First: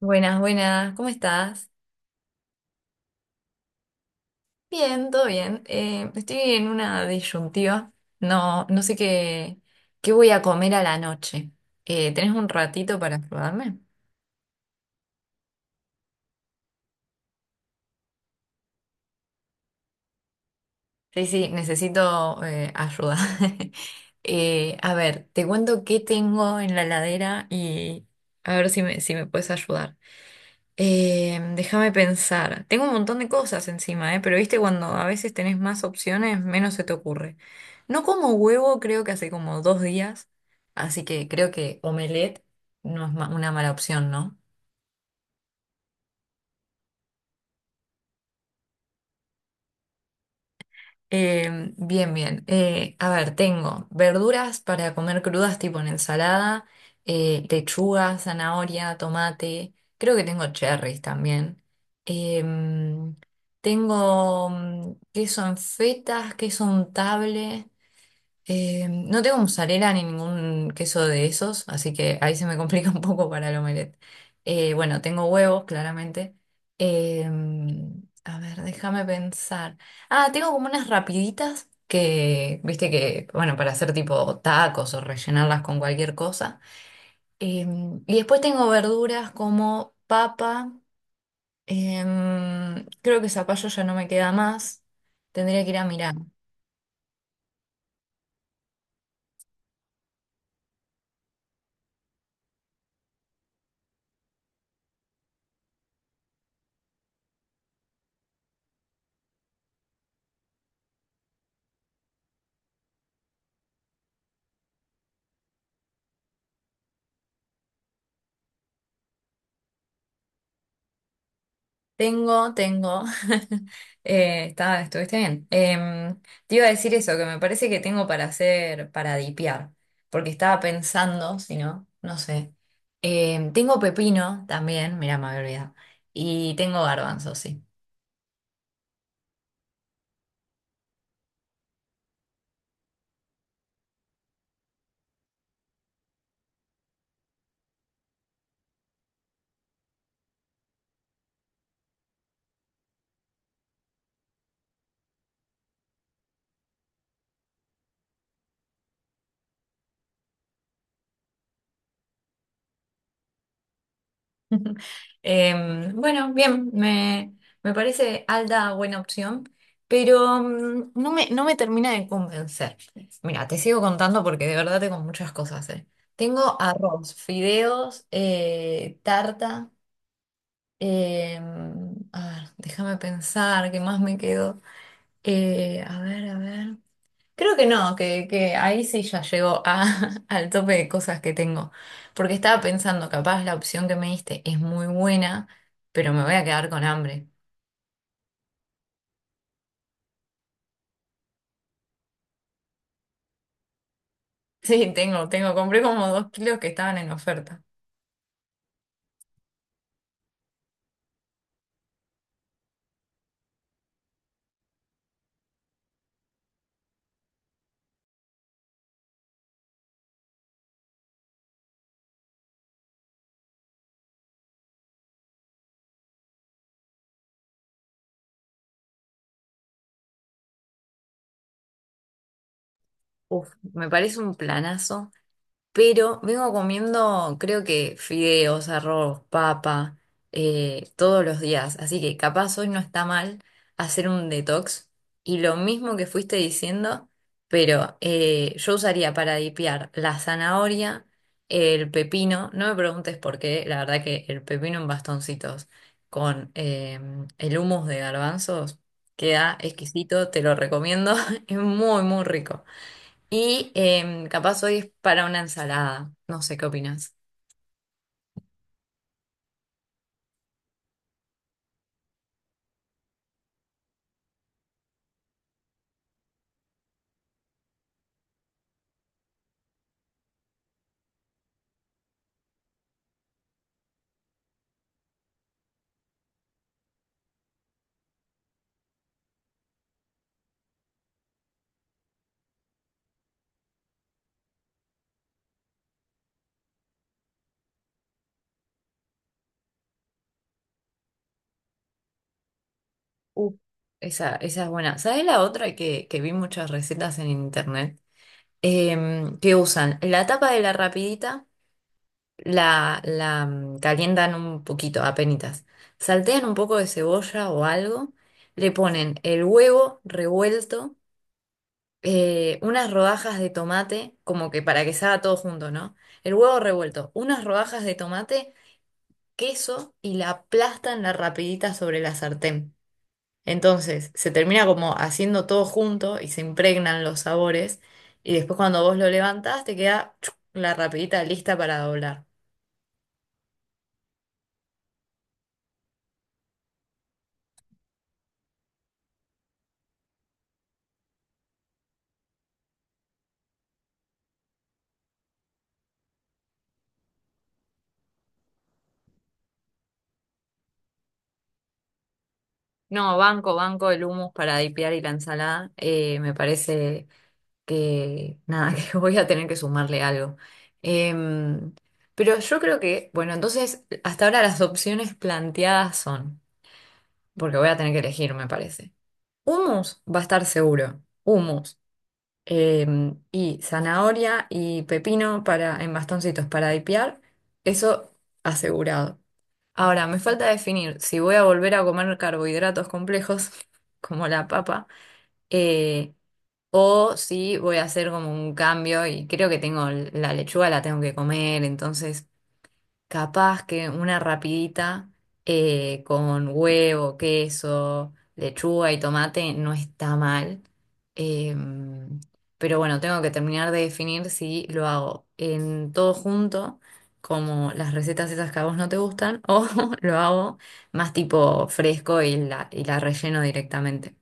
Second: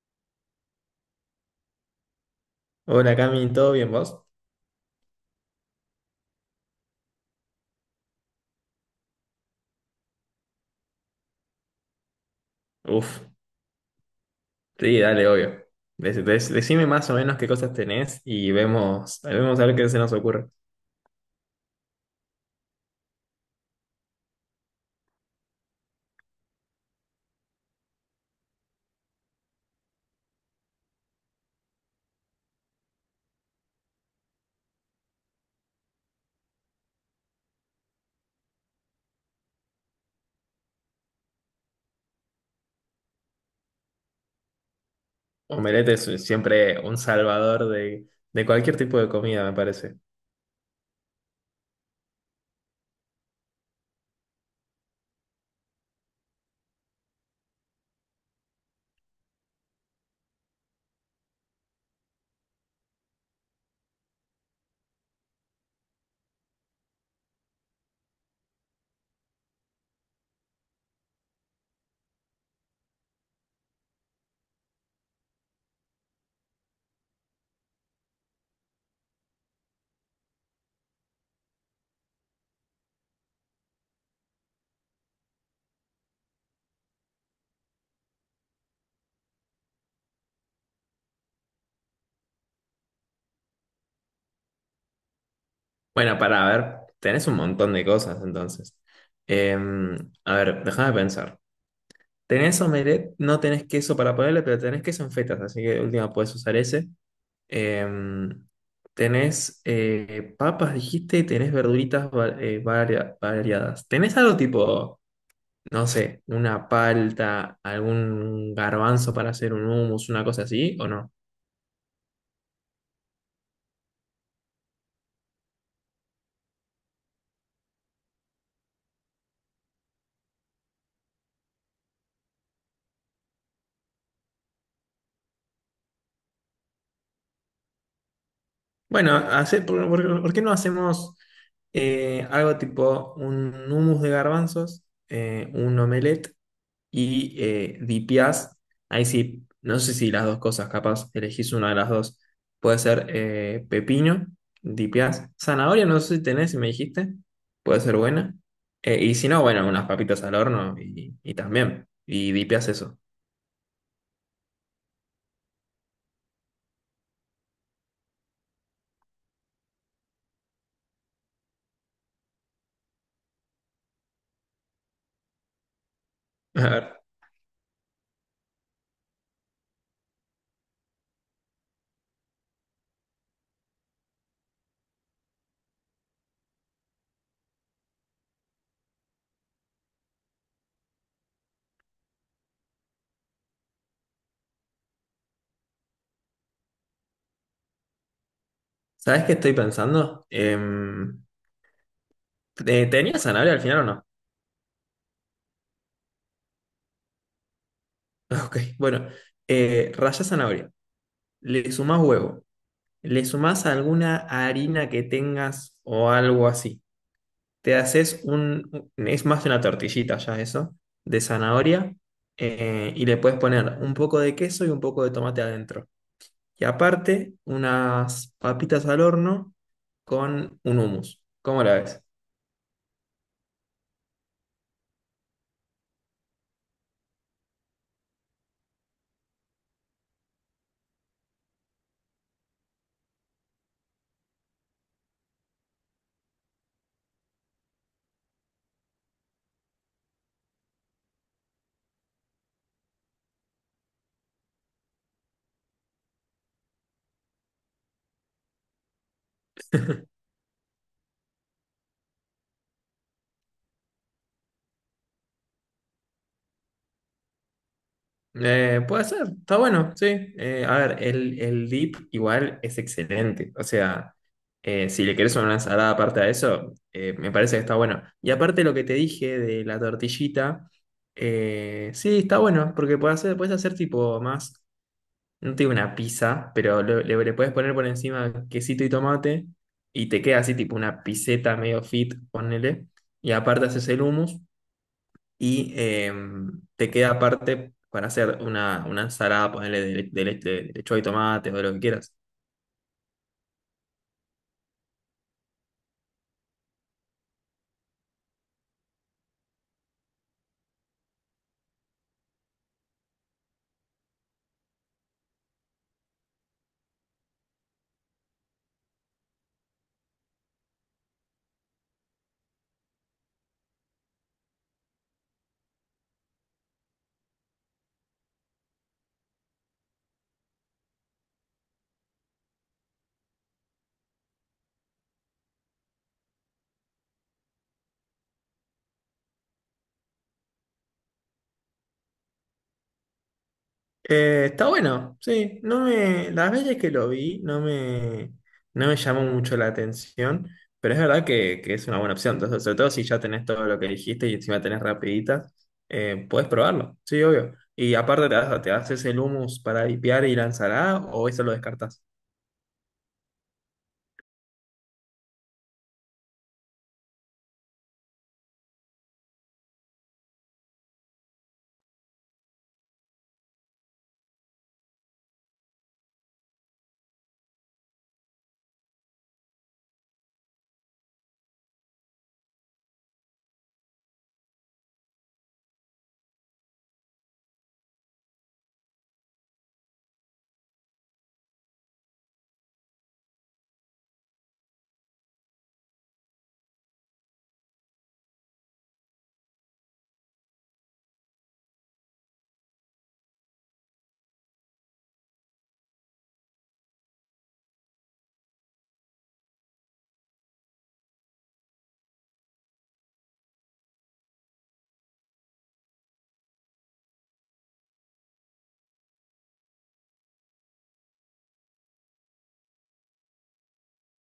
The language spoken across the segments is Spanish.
Buenas, buenas, ¿cómo estás? Hola Cami, ¿todo bien vos? Bien, todo bien. Estoy en una disyuntiva. No sé qué voy a comer a la noche. ¿Tenés un ratito para Uf, ayudarme? sí, dale, obvio. Decime más o menos qué cosas tenés y vemos, a ver qué se nos ocurre. Sí, sí, necesito ayuda. A ver, te cuento qué tengo en la heladera y a ver si me puedes ayudar. Déjame pensar. Tengo un montón de cosas encima, ¿eh? Pero viste, cuando a veces tenés más opciones, menos se te ocurre. No como huevo, creo que hace como dos días. Así que creo que omelette no es una mala opción, ¿no? Omelette es siempre un salvador de cualquier tipo de comida, me parece. Bien, bien. A ver, tengo verduras para comer crudas tipo en ensalada, lechuga, zanahoria, tomate, creo que tengo cherries también. Em, tengo queso en fetas, queso untable, no tengo mozzarella ni ningún queso de esos, así que ahí se me complica un poco para el omelette. Bueno, tengo huevos, claramente. Eh, a ver, déjame pensar. Ah, tengo como unas rapiditas viste que, bueno, para hacer tipo tacos o rellenarlas con cualquier cosa. Y después tengo verduras como papa. Creo que zapallo ya no me queda más. Tendría que ir a mirar. Bueno, para ver, tenés un montón de cosas entonces. A ver, déjame pensar. Tenés omelette, no tenés queso para ponerle, pero tenés queso en fetas, así que de última podés usar ese. Em, Tenés papas, dijiste, y tenés variadas. ¿Tenés algo tipo, no sé, una palta, algún garbanzo para hacer un hummus, una cosa así, o no? Tengo, tengo. Estuviste bien. Te iba a decir eso, que me parece que tengo para para dipear, porque estaba pensando, si no, no sé. Tengo pepino también, mira, me había olvidado. Y tengo garbanzo, sí. Bueno, ¿por qué no hacemos algo tipo un hummus de garbanzos, un omelette y DPS? Ahí sí, no sé si las dos cosas, capaz elegís una de las dos. Puede ser pepino, DPS. Zanahoria, no sé si tenés, si me dijiste. Puede ser buena. Y si no, bueno, unas papitas al horno y también. Y DPS eso. Bueno, me parece Alda buena opción, pero no no me termina de convencer. Mira, te sigo contando porque de verdad tengo muchas cosas, eh. Tengo A ver, arroz, fideos, tarta. A ver, déjame pensar, ¿qué más me quedó? A ver. Creo que no, que ahí sí ya llegó a, al tope de cosas que tengo. Porque estaba pensando, capaz la opción que me diste es muy buena, pero me voy a quedar con hambre. ¿sabés qué estoy pensando? ¿Tenías zanahoria al final o no? Sí, tengo, tengo. Compré como 2 kilos que estaban en oferta. Ok, bueno. Rallás zanahoria. Le sumás huevo. Le sumás alguna harina que tengas o algo así. Te haces un, es más una tortillita ya eso, de zanahoria, y le puedes poner un poco de queso y un poco de tomate adentro. Y aparte, unas papitas al horno con un hummus. ¿Cómo la ves? Uf, me parece un planazo. Pero vengo comiendo, creo que fideos, arroz, papa, todos los días. Así que capaz hoy no está mal hacer un detox. Y lo mismo que fuiste diciendo, pero yo usaría para dipear la zanahoria, el pepino. No me preguntes por qué, la verdad que el pepino en bastoncitos con el hummus de garbanzos queda exquisito, te lo recomiendo. Es muy, muy rico. Y capaz hoy es para una ensalada. No sé qué opinas. Puede ser, está bueno, sí. A ver, el dip igual es excelente. O sea, si le querés una ensalada aparte a eso, me parece que está bueno. Y aparte lo que te dije de la tortillita, sí, está bueno, porque puedes hacer tipo más, no te digo una pizza, pero le puedes poner por encima quesito y tomate y te queda así tipo una piseta medio fit, ponele. Y aparte haces el hummus y te queda aparte para hacer una ensalada, ponerle de lechuga y tomate o de lo que quieras. Uh, Esa, esa es buena. ¿Sabes la otra que vi muchas recetas en internet? Que usan la tapa de la rapidita, calientan un poquito, apenitas. Saltean un poco de cebolla o algo, le ponen el huevo revuelto, unas rodajas de tomate, como que para que salga todo junto, ¿no? El huevo revuelto, unas rodajas de tomate queso y la aplastan la rapidita sobre la sartén. Entonces se termina como haciendo todo junto y se impregnan los sabores y después cuando vos lo levantás te queda chuc, la rapidita lista para doblar. Está bueno, sí. No me, Las veces que lo vi no me, no me llamó mucho la atención, pero es verdad que es una buena opción. Entonces, sobre todo si ya tenés todo lo que dijiste y encima tenés rapiditas, podés probarlo, sí, obvio. Y aparte te haces el hummus para dipear y la ensalada o eso lo descartás. No, banco, banco el hummus para dipear y la ensalada. Me parece que nada, que voy a tener que sumarle algo. Em, pero yo creo que, bueno, entonces hasta ahora las opciones planteadas son, porque voy a tener que elegir, me parece. Humus va a estar seguro. Humus. Y zanahoria y pepino en bastoncitos para dipear. Eso asegurado. Ahora, me falta definir si voy a volver a comer carbohidratos complejos, como la papa, eh, o si voy a hacer como un cambio y creo que tengo la lechuga, la tengo que comer, entonces capaz que una rapidita con huevo, queso, lechuga y tomate no está mal. Em, pero bueno, tengo que terminar de definir si lo hago en todo junto, como las recetas esas que a vos no te gustan, o lo hago más tipo fresco y y la relleno directamente.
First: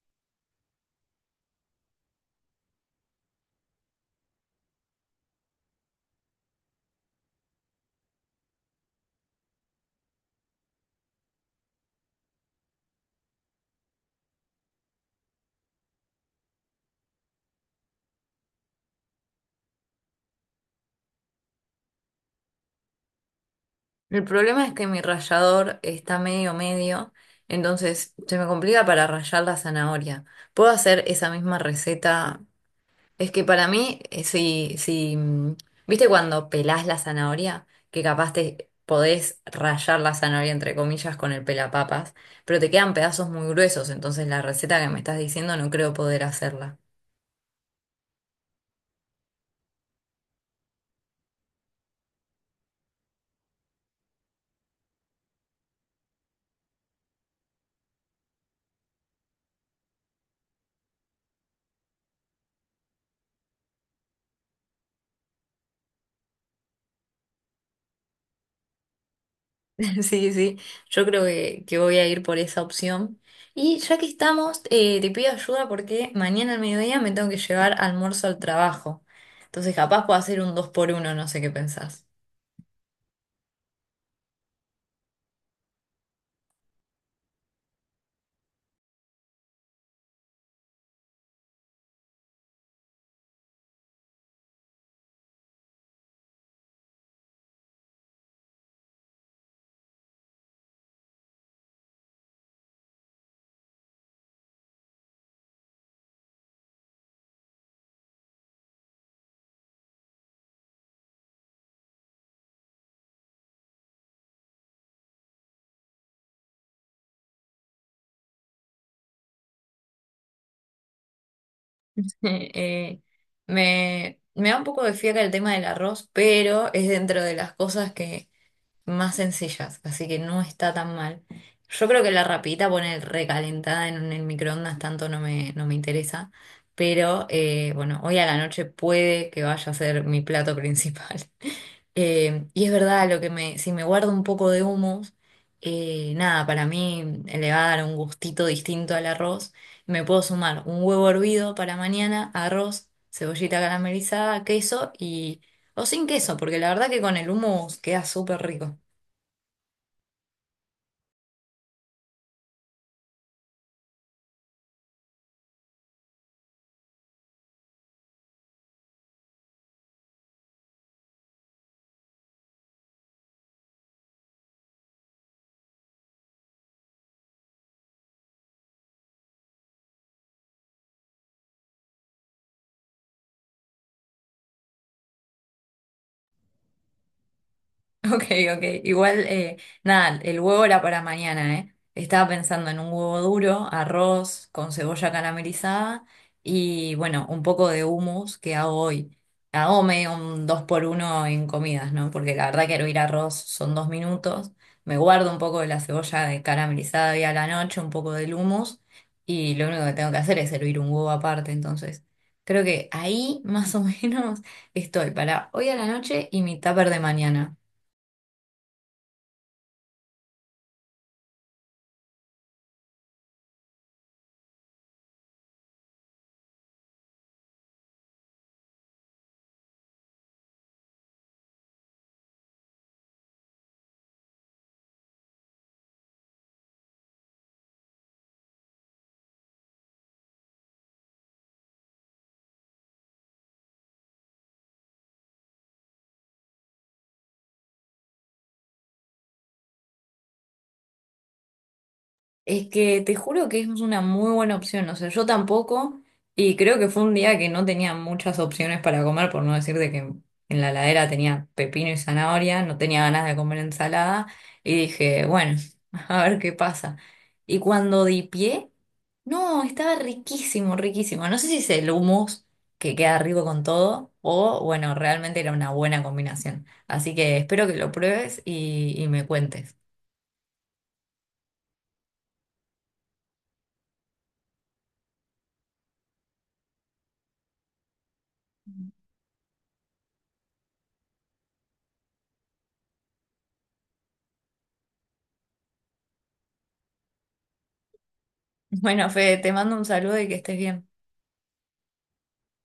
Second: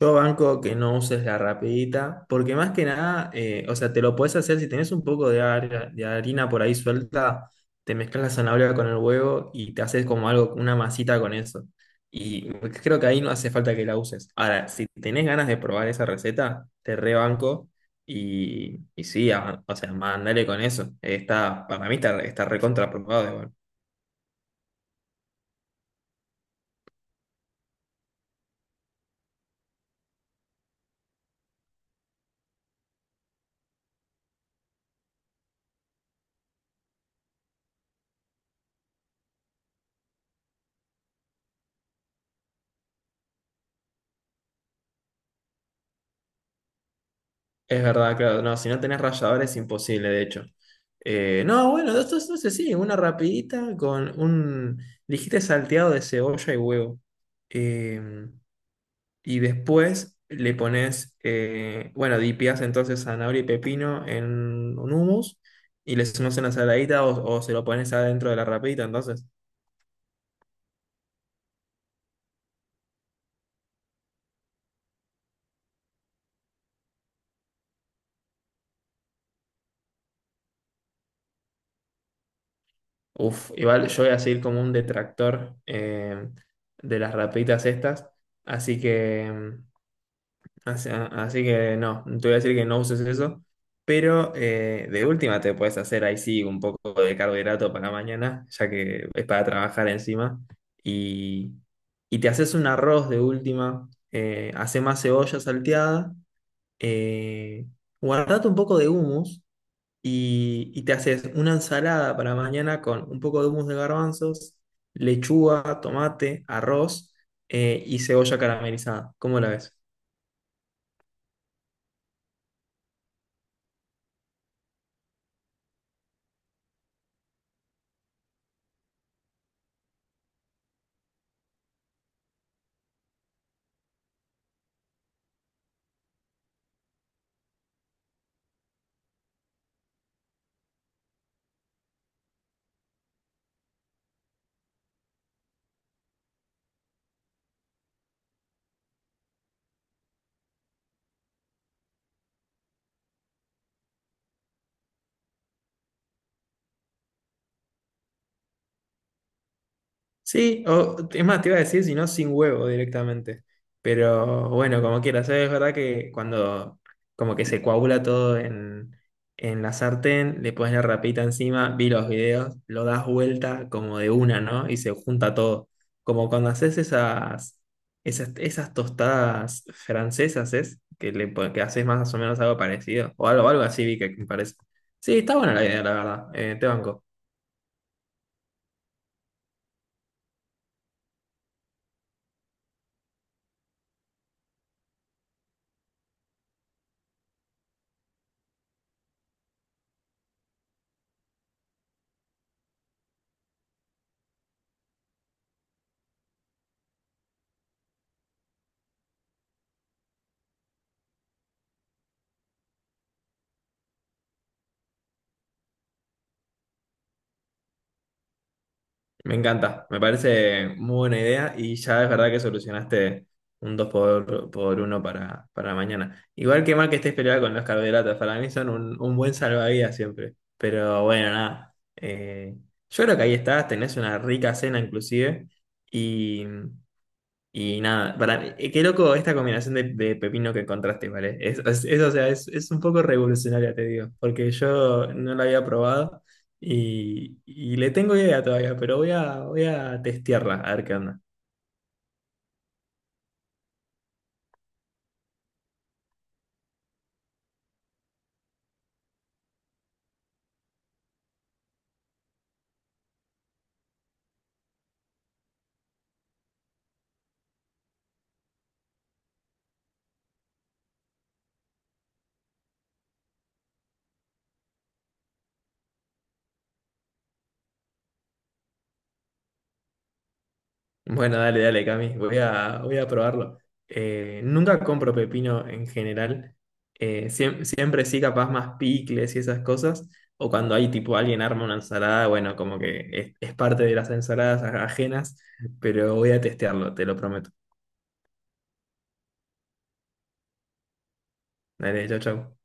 Yo banco que no uses la rapidita, porque más que nada, o sea, te lo puedes hacer si tenés un poco de harina por ahí suelta, te mezclas la zanahoria con el huevo y te haces como algo, una masita con eso. Y creo que ahí no hace falta que la uses. Ahora, si tenés ganas de probar esa receta, te rebanco y sí, o sea, mandale con eso. Está, para mí está, está recontra probado. El problema es que mi rallador está medio medio, entonces se me complica para rallar la zanahoria. ¿Puedo hacer esa misma receta? Es que para mí, si, ¿viste cuando pelás la zanahoria? Que capaz te podés rayar la zanahoria, entre comillas, con el pelapapas, pero te quedan pedazos muy gruesos, entonces la receta que me estás diciendo no creo poder hacerla. Es verdad, claro. No, si no tenés rallador es imposible, de hecho. No, bueno, esto es, sé, sí, una rapidita con un, dijiste salteado de cebolla y huevo. Eh, y después le pones, bueno, dipeás entonces zanahoria y pepino en un hummus y le sumás una saladita o se lo pones adentro de la rapidita, entonces. Sí, sí, yo creo que voy a ir por esa opción. Y ya que estamos, te pido ayuda porque mañana al mediodía me tengo que llevar almuerzo al trabajo. Entonces capaz puedo hacer un dos por uno, no sé qué pensás. Uf, igual yo voy a seguir como un detractor de las rapiditas estas, así que… así que no, te voy a decir que no uses eso, pero de última te puedes hacer ahí sí un poco de carbohidrato para mañana, ya que es para trabajar encima, y, y te haces un arroz de última, hace más cebolla salteada, eh, guardate un poco de hummus y te haces una ensalada para mañana con un poco de hummus de garbanzos, lechuga, tomate, arroz y cebolla caramelizada. ¿Cómo la ves? Eh, me da un poco de fiaca el tema del arroz, pero es dentro de las cosas que más sencillas, así que no está tan mal. Yo creo que la rapidita poner recalentada en el microondas tanto no no me interesa, pero bueno, hoy a la noche puede que vaya a ser mi plato principal. Y es verdad, lo que me, si me guardo un poco de humus, nada, para mí le va a dar un gustito distinto al arroz. Me puedo sumar un huevo hervido para mañana, arroz, cebollita caramelizada, queso y... O sin queso, porque la verdad que con el hummus queda súper rico. Sí, o es más, te iba a decir, si no, sin huevo directamente. Pero bueno, como quieras, ¿sabes? Es verdad que cuando como que se coagula todo en la sartén, le pones la rapita encima, vi los videos, lo das vuelta como de una, ¿no? Y se junta todo. Como cuando haces esas tostadas francesas, ¿es? Que haces más o menos algo parecido. O algo así vi que me parece. Sí, está buena la idea, la verdad. Te banco. Ok, ok. Igual, nada, el huevo era para mañana, ¿eh? Estaba pensando en un huevo duro, arroz con cebolla caramelizada y, bueno, un poco de hummus que hago hoy. Hago medio un dos por uno en comidas, ¿no? Porque la verdad que hervir arroz son 2 minutos. Me guardo un poco de la cebolla de caramelizada y a la noche, un poco del hummus y lo único que tengo que hacer es hervir un huevo aparte, entonces. Creo que ahí más o menos estoy para hoy a la noche y mi tupper de mañana. Me encanta, me parece muy buena idea y ya es verdad que solucionaste un 2 por uno para mañana. Igual que mal que estés peleada con los carbohidratos, para mí son un buen salvavidas siempre. Pero bueno, nada, yo creo que ahí estás, tenés una rica cena inclusive. Y, y nada, para mí, qué loco esta combinación de pepino que encontraste, ¿vale? Es, o sea, es un poco revolucionaria, te digo, porque yo no la había probado y le tengo idea todavía, pero voy voy a testearla, a ver qué onda. Es que te juro que es una muy buena opción, o sea, yo tampoco, y creo que fue un día que no tenía muchas opciones para comer, por no decirte que en la heladera tenía pepino y zanahoria, no tenía ganas de comer ensalada, y dije, bueno, a ver qué pasa. Y cuando di pie, no, estaba riquísimo, riquísimo. No sé si es el hummus que queda rico con todo, o bueno, realmente era una buena combinación. Así que espero que lo pruebes y me cuentes. Bueno, dale, dale, Cami, voy voy a probarlo. Nunca compro pepino en general. Siempre sí, capaz más picles y esas cosas. O cuando hay tipo alguien arma una ensalada, bueno, como que es parte de las ensaladas ajenas, pero voy a testearlo, te lo prometo. Bueno, Fede, te mando un saludo y que estés bien. Dale, chau, chau.